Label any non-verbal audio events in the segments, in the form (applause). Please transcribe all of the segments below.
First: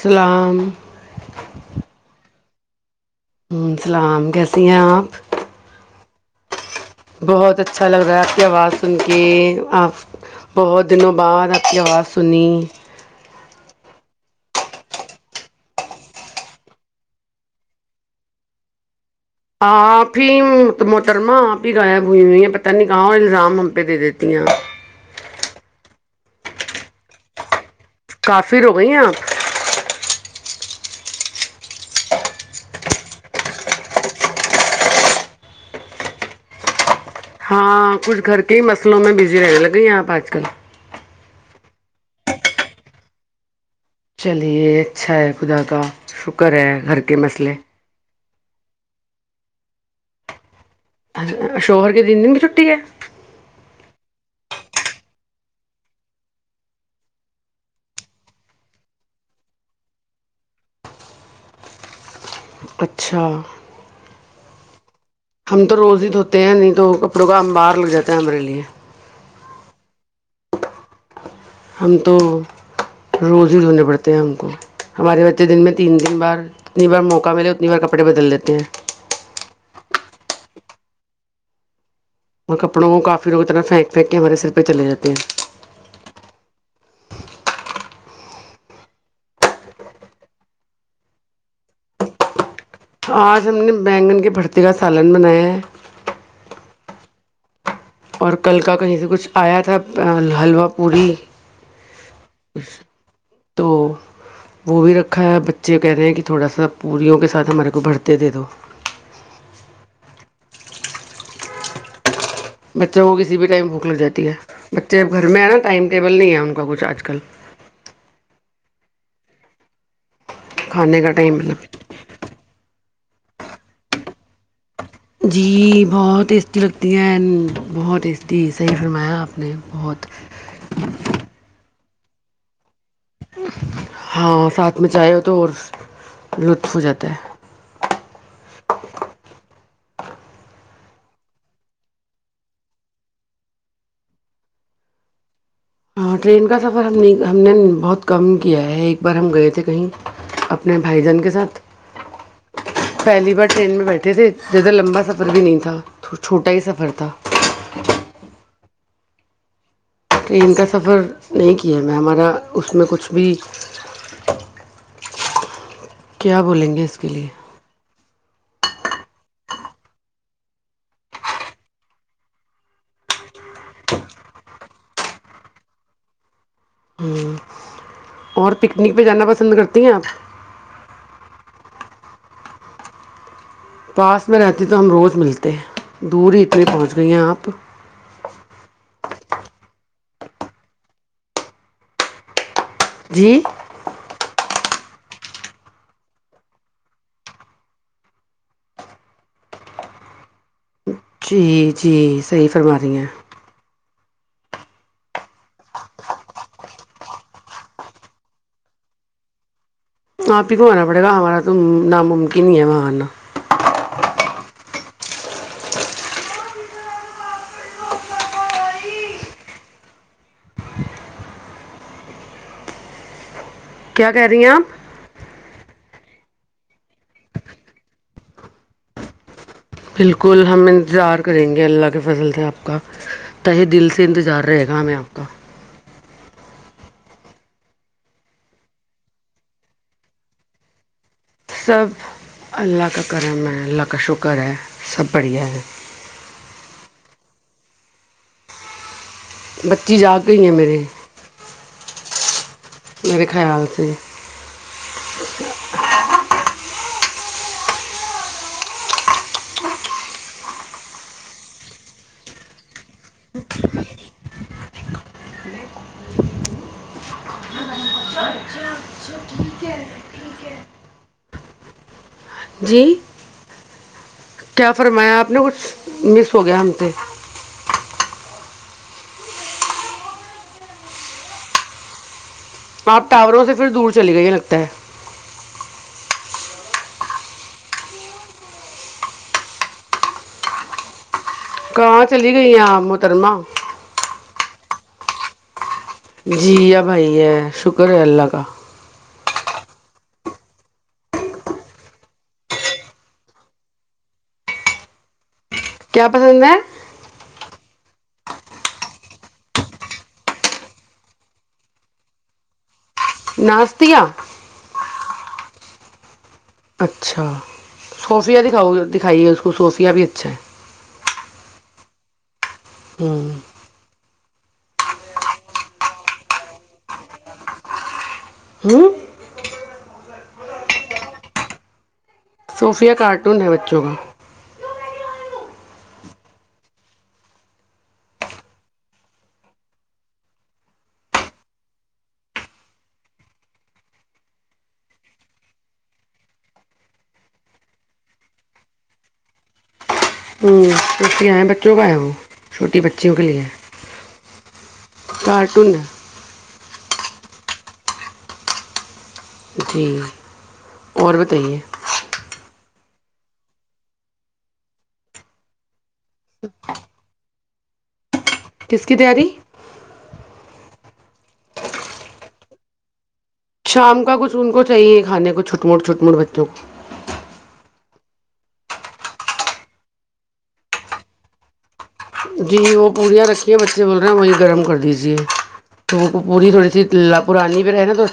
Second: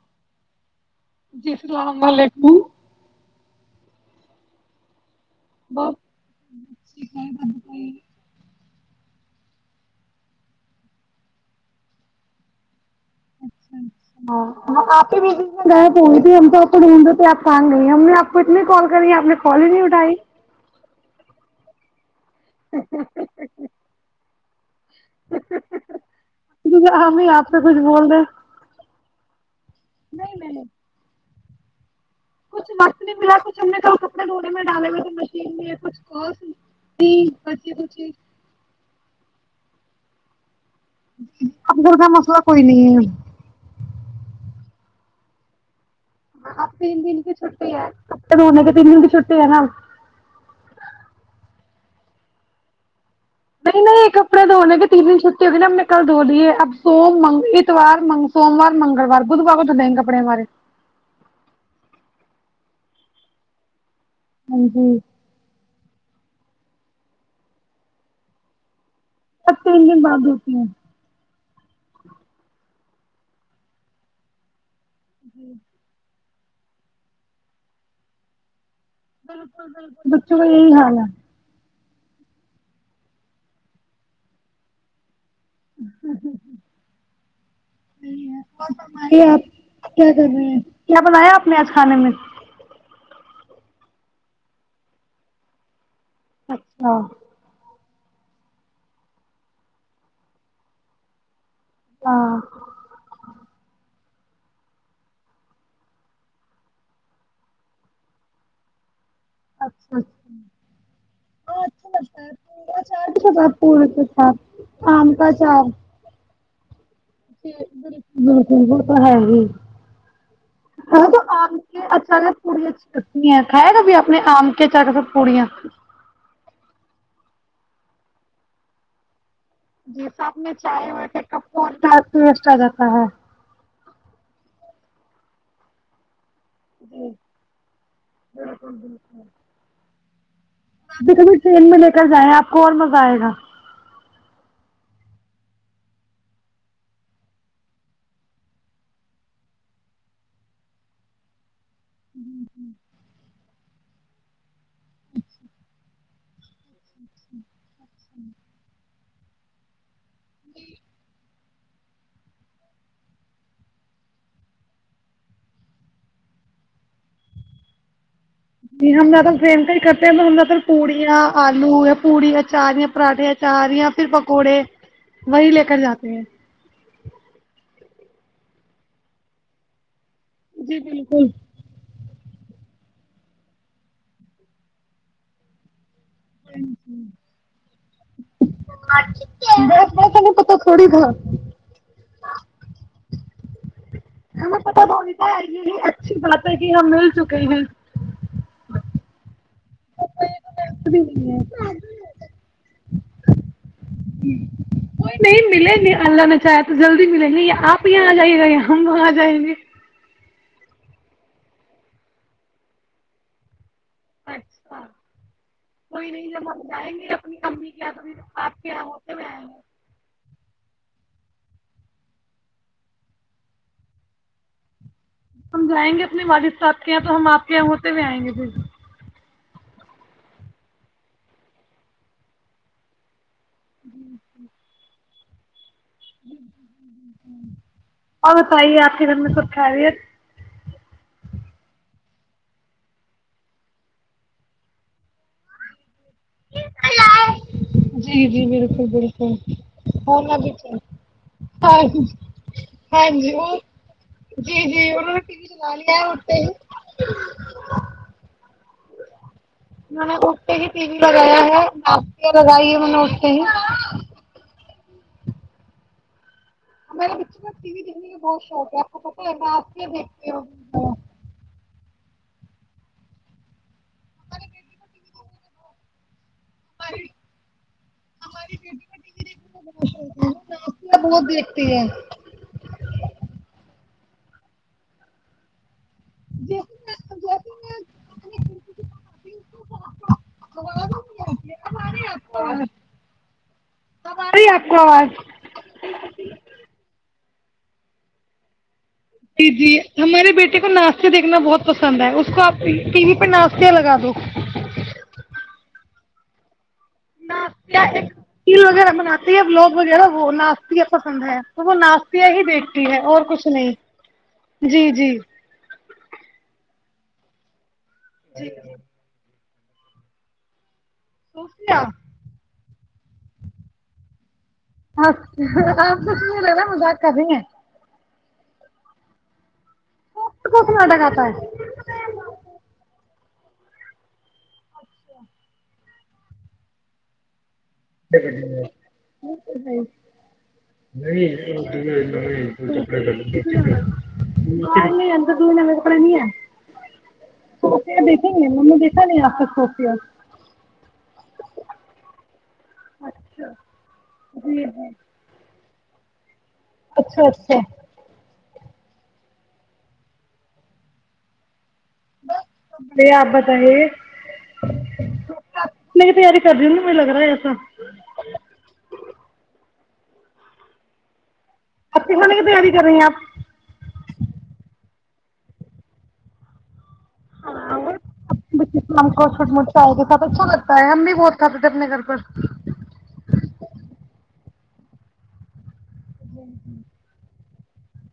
سلام جی السلام علیکم ہمم السلام کیسی ہیں آپ بہت اچھا لگ رہا ہے آپ کی آواز سن کے آپ بہت دنوں بعد آپ کی آواز سنی ہاں آپ کیا بیچ بیچ میں گائب تھی ہم تو آپ کو ڈھونڈ رہے تھے آپ کہاں نہیں ہم نے آپ کو اتنے کال کری آپ نے کال ہی نہیں اٹھائی آپ ہی تو محترمہ آپ بھی گائب ہوئی ہوئی پتا نہیں کہاں اور الزام ہم پہ دے دیتی ہیں ہمیں آپ سے کچھ بول دے کافر ہو گئی ہیں آپ نہیں کچھ وقت نہیں ملا کچھ ہم نے کپڑے دھونےے میں ڈالے ہوئے تھے مشین میں کچھ کس ہاں کچھ گھر کے ہی مسلوں میں بزی رہنے لگے یہاں اپ آج ک اب گھر کا مسئلہ کوئی نہیں ہے چلیے اچھا ہے خدا کا شکر ہے گھر کے مسئلے س منے کے تین دن کی چھٹی ہے نا شوہر کے تین دن کی چھٹی ہے نہیں نہیں کپڑے دھونے کے تین دن چھٹی ہوگی نا ہم نے کل دھو لیے اب س اتوار سوموار منگلوار بدھوار کو دھو دیں گے کپڑے ہمارے اچھا ہاں جی ہم تو روز ہی دھوتے ہیں نہیں تو کپڑوں کا امبار لگ جاتا ہے ہمارے لیے اب تین دن بعد دھوتے ہو ہم تو روز ہی دونے پڑتے ہیں ہم کو ہمارے بچے دن میں تین تین بار جتنی بار موقع ملے اتنی بار کپڑے بدل دیتے ہیں بالکل بالکل بچوں کا یہی حال ہے اور کپڑوں کو کافی لوگ اتنا پھینک تے ہیں کے ہمارے سر پہ چل جاتے ہیں اور ب آپ کیا کر رہے ہیں کیا بنایا آپ نے آج کھانے میں آج ہم نے بینگن کی بھرتی کا سالن بنایا ہے اچھا اور کل کا کہیں سے کچھ آیا تھا حلوہ پوڑی ہاں تو وہ بھی رکھا ہے بچے کہہ رہے ہیں کہ تھوڑا سا پوریوں کے ساتھ ہمارے کو بھرتے دے دو اچھا اچھا ہاں اچھاتا بچوں کو کسی بھی ٹائم بھک لگاتی ہے ساتھ بچے ا آم کا گھر میں ہے نا اچار ٹائم ٹیبل نہیں ہے ان کو کچھ کل جی بالکل بالکل م وہ تو ہے ہی (inaudible) کھانے کا ٹائم مطلب کنی کھائے گا بھی اپنے آم کے اچار کے ساتھ پوڑیاں جی بہت ٹیسٹی لگتی ہیں ہیں بہت ایٹی صحیح فرمایا آپ نے بہت جی سب میں چائے و تھے کپ (inaudible) ہاں سات مچاو تو اور لطف ہو جی جاتا ہے بالکل بالکل ابھی کبھی ٹرین میں لے کر جائ آپ کو اور مزہ آئے گا ہاں ٹرین کا سفر ہم نے ہم نے بہت کم کیا ہے ایک بار ہم گئے تھے کہیں اپنے بھائی جان کے ساتھ ہوں ہ پلی بار ٹرین میں بیٹھے تھے زیادہ لمبا سفر بھی نہیں تھا تو چھوٹا ہی سفر تھا ہی ٹرین کا سفر نہیںی کیا میں ہمارا اس میں کچھ بھی کیا بولیں گے اسک لیے ج ہم زیاد فریم کا ہی کرتے ہیں ہم زیاد پوڑیاں آلو پوڑی اچاریا پراھے اچار یا پھر پکوڑے وہی لے کر جاتے ہیں اور پکنک پہ جانا پسند کرتی ہیں آپ جی بالکل پاس میں رہتے تو ہم روز ملتے ہیں دور اتنی پہنچ گئی ہیں آپ ت پتا تھوڑی تھا جی ہمیں پت تو اچھی بات ہے کہ ہم مل چکے ہیں جی جی صحیح فرما رہی ہیں کوئی نہیں ملیں گے اللہ نے چاہ تو جلدی ملیں گے آپ یہاں آ جائیے گا یا ہم وہاں آ جائیں گے آپ ہی کو آنا پڑے گا ہمارا تو ناممکن ہی ہے وہاں آنا اچھا کوئی نہیں جب ہم جائیں گے اپنی امی کے یہاں تو آپ کے یہاں ہوتے میں آئ گے کیا کہہ رہی ہیں آپ ہم جائیں گے اپنے والد صاحب کے یہاں تو ہم آپ کے یہاں ہوتے ہوئے آئیں گے پھر بالکل ہم انتظار کریں گے اللہ کے فصل سے آپ کا تہ دل سے انتظار رہے گا ہمیں آپ کک اور بتائیے آپ کے گھر میں سب کھ رہی ہے سب اللہ کا کرم ہے اللہ کا شکر ہے سب بڑھیا ہے جی جی بالکل بالکل بچی جاگ ہو ہیں میرے ہ ہاں میرے جی خیال سے جی جی انوں نے کیی لگانییا اتے میں نے اھتے ہی ٹی وی لگایا ہے ناشتےیا لگائی ہے میں نے اٹھتے ہی ہمارے بچوں کو ٹی وی دیکھنے میں بہت شوق ہے آپ کو پتہ ہے میں آپ کیا دیکھتی ہوں جی کیا فرمایا آپ نے کچھ مس سوگے ہمتے ہماری رو دنے با بہت دگتی ہے آپ ٹاوروں سے پھر دور چلی گئی لگتا ہے ےاز کاں چلی گئی آ مترما کوواز جی ہ بھائی ہے شکر ہے اللہ کا جی جی ہمارے بیٹے کو ناشتے دیکھنا بہت پسند ہے اس کو آپ ٹی وی پہ ناشتہ لگا دو کیا پسند ہے ناش ایک تل وغیرہ بناتی ہے لوگ وغیرہ وہ ناشہ پسند ہے تو وہ ناشتہ ہی دیکھتی ہے اور کچھ نہیں ناشتیا جی جی اچھا صوفیا دکھاؤ دکھائی ہے اس کو تو صوفیہ بھی اچھا ہے ا ن (inaudible) ہوں چ آپ تو نہیں ل رہا مذاق کر رہی ہیں ہوں ک کس مٹا کھتاا ہے (inaudible) صوفیہ کارٹون ہے بچوں کا دیکھا نہیں آپ ہوں اس پ آئے بچوں بایا وہ چھوٹی بچیوں کے لیے اچھا جی جی کارٹڈ اچھا اچھا (inaudible) ب بڑی آبت ہے نہیں تیاری کر دوںی مج لگ رہا ہے ایسا کس کی تیاری اچے کھانے کی تیاری کر رہی ہیں آپ کام کا کچھ ان کو چاہیے کھانے کو چھوٹ موٹ چھوٹ موٹ بچوں کو ہاں ش کوٹٹال کے ساتھ اچھا لگتا ہے ہم بھی بہت کھاتے تھے اپنے گھر پر جی وہ پوریا رکھیے بچے بول رہے ہیں وہی گرم کر دیجیے (inaudible) س کو پوری تھوڑی سی تلا پرانی رہ نا تو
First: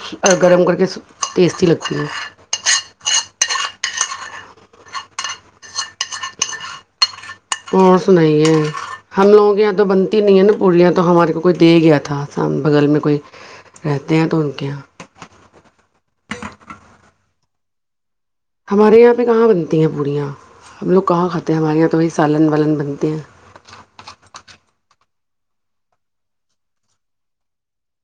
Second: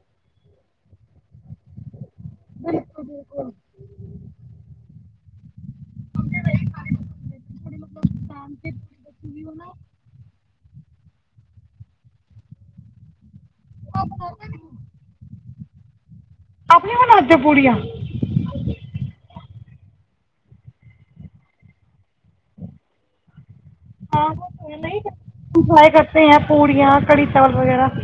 گرم کر کے ٹیسٹی لگتی ہے (inaudible) اور سنائیے ہم لوگوں کے یہاں تو بنتی نہیں ہے نا پورلیاں تو تو ہمارے کو کوئی دے ہی گیا تھا سام بغل میں کوئی رہت ہیں ومکں اپنی کون ہج پوڑیا کھی ہیں پوڑیاں ہم لوگ کہاں کھاتے ہیں ہمارے یہاں تو وہی سالن والالن بنتے ہیں ہاں وہ تو نہیں انجوائے کرتے ہیں پوڑیاں کڑھی چاول وغیرہ (inaudible)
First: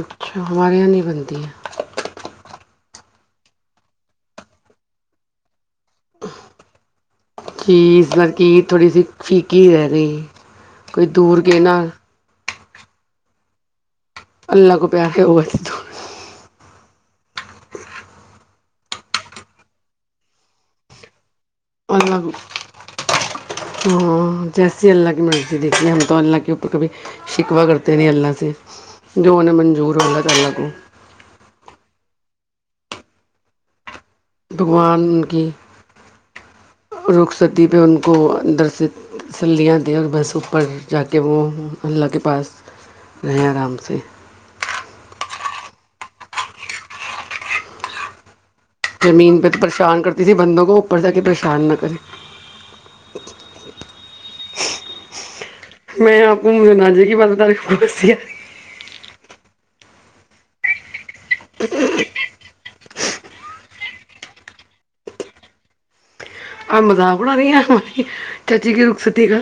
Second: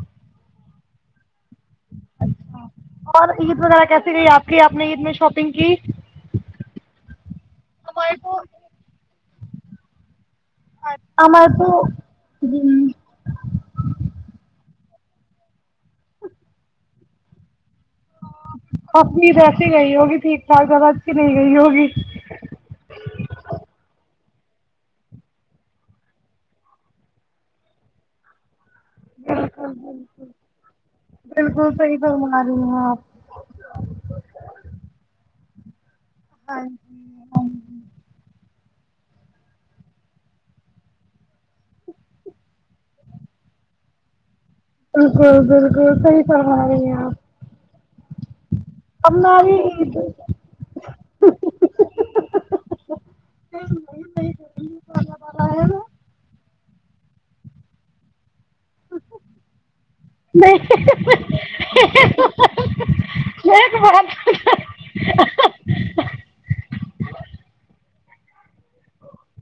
اچھا ہمارے یہاں نہیں بنتی ہے اور عید وغیرہ کیسی گئی آپ کی آپ نے عید میں شاپنگ کی (inaudible) کہی ہمارے تو لڑکی تھوڑی سی (inaudible) فیکی رہ رہی (inaudible) کوئی دور گ ن (inaudible) جی لگو پہ ہے وہ تو امی ایسی نہیں ہوگی ٹھیک ٹھاک جگہ کی نہیں گئی ہوگی مطلب ہ جیسی اللہ کی مرضی دیکھیے ہم تو اللہ کے اوپر کبھی شکوہ کرتے نہیں اللہ سے جو ان نے منظور ہولہ ت اللہ کو اور وہاں بھگوان کی روخ ستی پہ ان کو درشت تسلیاں دیں اور بس اوپر جا کے وہ اللہ کے پاس رہیں آرام سے بالکل بالکل صحی کرما رہے ہیںپ زمین پہ تو پریشان کرتی تھی بندوں کو اوپر ج کے پریشان نہ کرے جی بالکل بالکل صحیح (unintelligible) میں آپ کو مناجی گ بہ تاریخ ہے نہیں (unintelligible) ایک بات ابد بڑ رہی آ چاچی کی رخ ستی کا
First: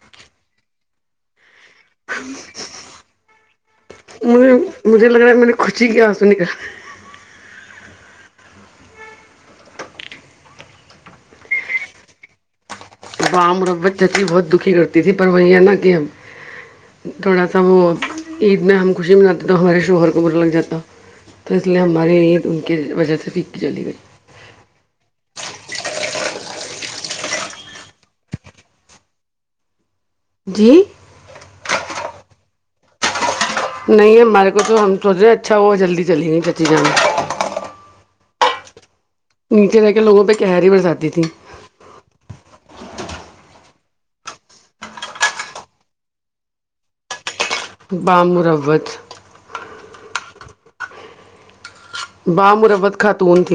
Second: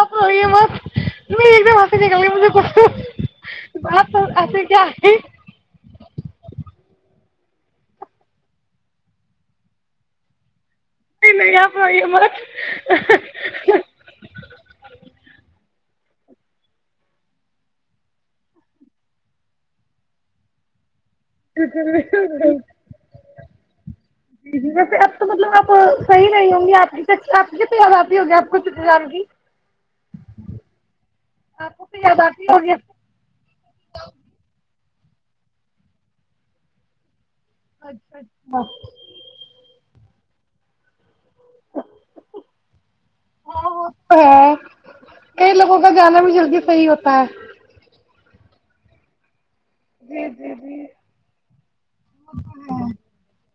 اف م (unintelligible) فز گلے مج کو (unintelligible) مج مجھے لگ رہا ہے میں نے خوشی کیا سنکا (unintelligible) کیا پئیوم بام مربت جی بہت دکھی کرتی تھی پر وہی ہے نا کہ ہم تھوڑا سا وہ عید میں ہم خوشی مناتے تو ہمارے شوہر کو برا لگ جاتا تو ج اس ج لیے ہماری عید ان کی وجہ سے پھیکی چلی گئی ویسے اب تو مطلب آپ صحی نہیں ہوں گی آپ کی س آپ کی پ واپی ہوگی آپ کو چزاروںگی جی یاد آختی ہوگی (unintelligible) نہیں ہمارے کو تو ہم سوچ رہے اچھا ہوا جلدی چلی گی کچی جان اچھا اچھا واہ نیچے رہ کے لوگوں پہ کہہری برساتی تھی ہاں وہ تو ہے کئی لوگوں کا جانا بھی جلدی صحیح ہوتا ہے ب مروت جی جی جی ب مربت خاتون ت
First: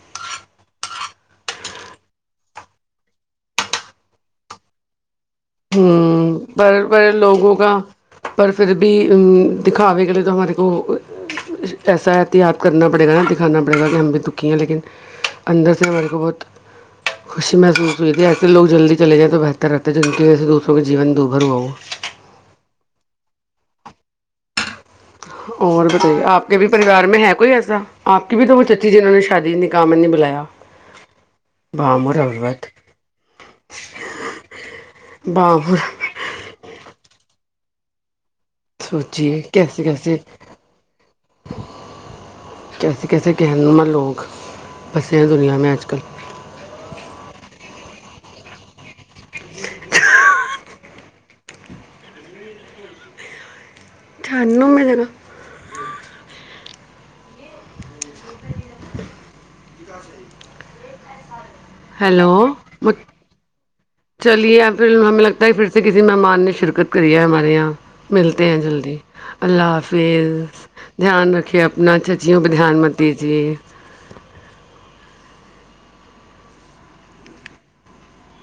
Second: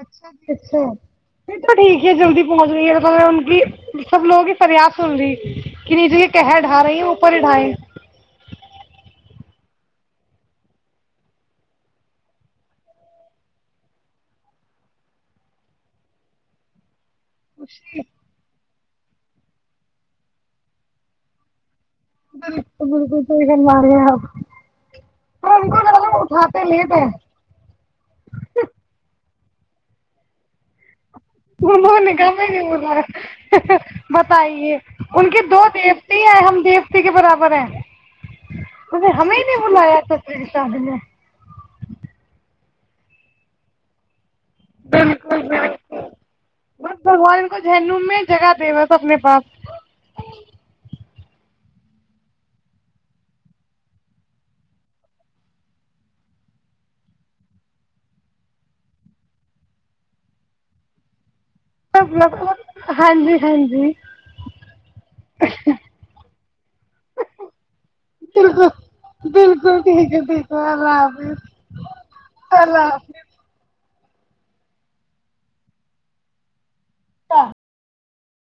اچھا جی اچھا تو ٹھیک ہے جلدی پہنچ رہی ہے میں ان کی سب لوگوں کی فریاد سن رہی کہ نیچے یہ ہوں کہر ڈھا بڑے ہیں بڑے اوپر ہی لوگوں ڈھائیں کا پر پھر بھی ا دکھاوے کے لیے تو ہمارے کو ایسا احتیاط کرنا پڑے گا نا دکھانا پڑے گا کہ ہم بھی دکھی ہیں لیکن اندر سے ہمارے کو بہت خوشی محسوس ہوئی ت ہے کہ لگ جلدی چل جائے تو بہتر رہتا ہے ج کہ ایسے دوسروں کے جین میں ابھر ہوا ہ ہو تو بالکل تو د ماریا آ اور بتے آپ کے بھی پریوار میں ہے کوئی ایسا آپ کی بھی تو وہ اچی جنہوں نے شادی نکام نہیں بلایا انہوں بام نے و کم رغبت نہیں بولا بتائیے ان کے بام دو و رغبت دیوتے ہیں ہم دیوتے کے برابر ہیں اگر ہمیں سوچیے نہیں کیسے بلایا تھا کیسے پری صاح نے کیسے کیسے کہنما لوگ بسے ہیں بالکل دنیا میں بک آج کل ب بگوان کو جن میں جگہ دس اپنے پاس چٹھانو میں دیر (inaudible) ہیلو ہاں جی ہاں جی چلیے پھر ہمیں لگتا ہے پھر سے کسی مہمان نے شرکت کری ہے ہمارے یہاں ملتے ہیں جلدی بالکل اللہ بالکل ٹھیک ہے حافظ ٹھیک ہے اللہ دھیان حافظ رکھیے اپنا چچیوں پہ دھیان اللہ مت حافظ دیجیے (unintelligible)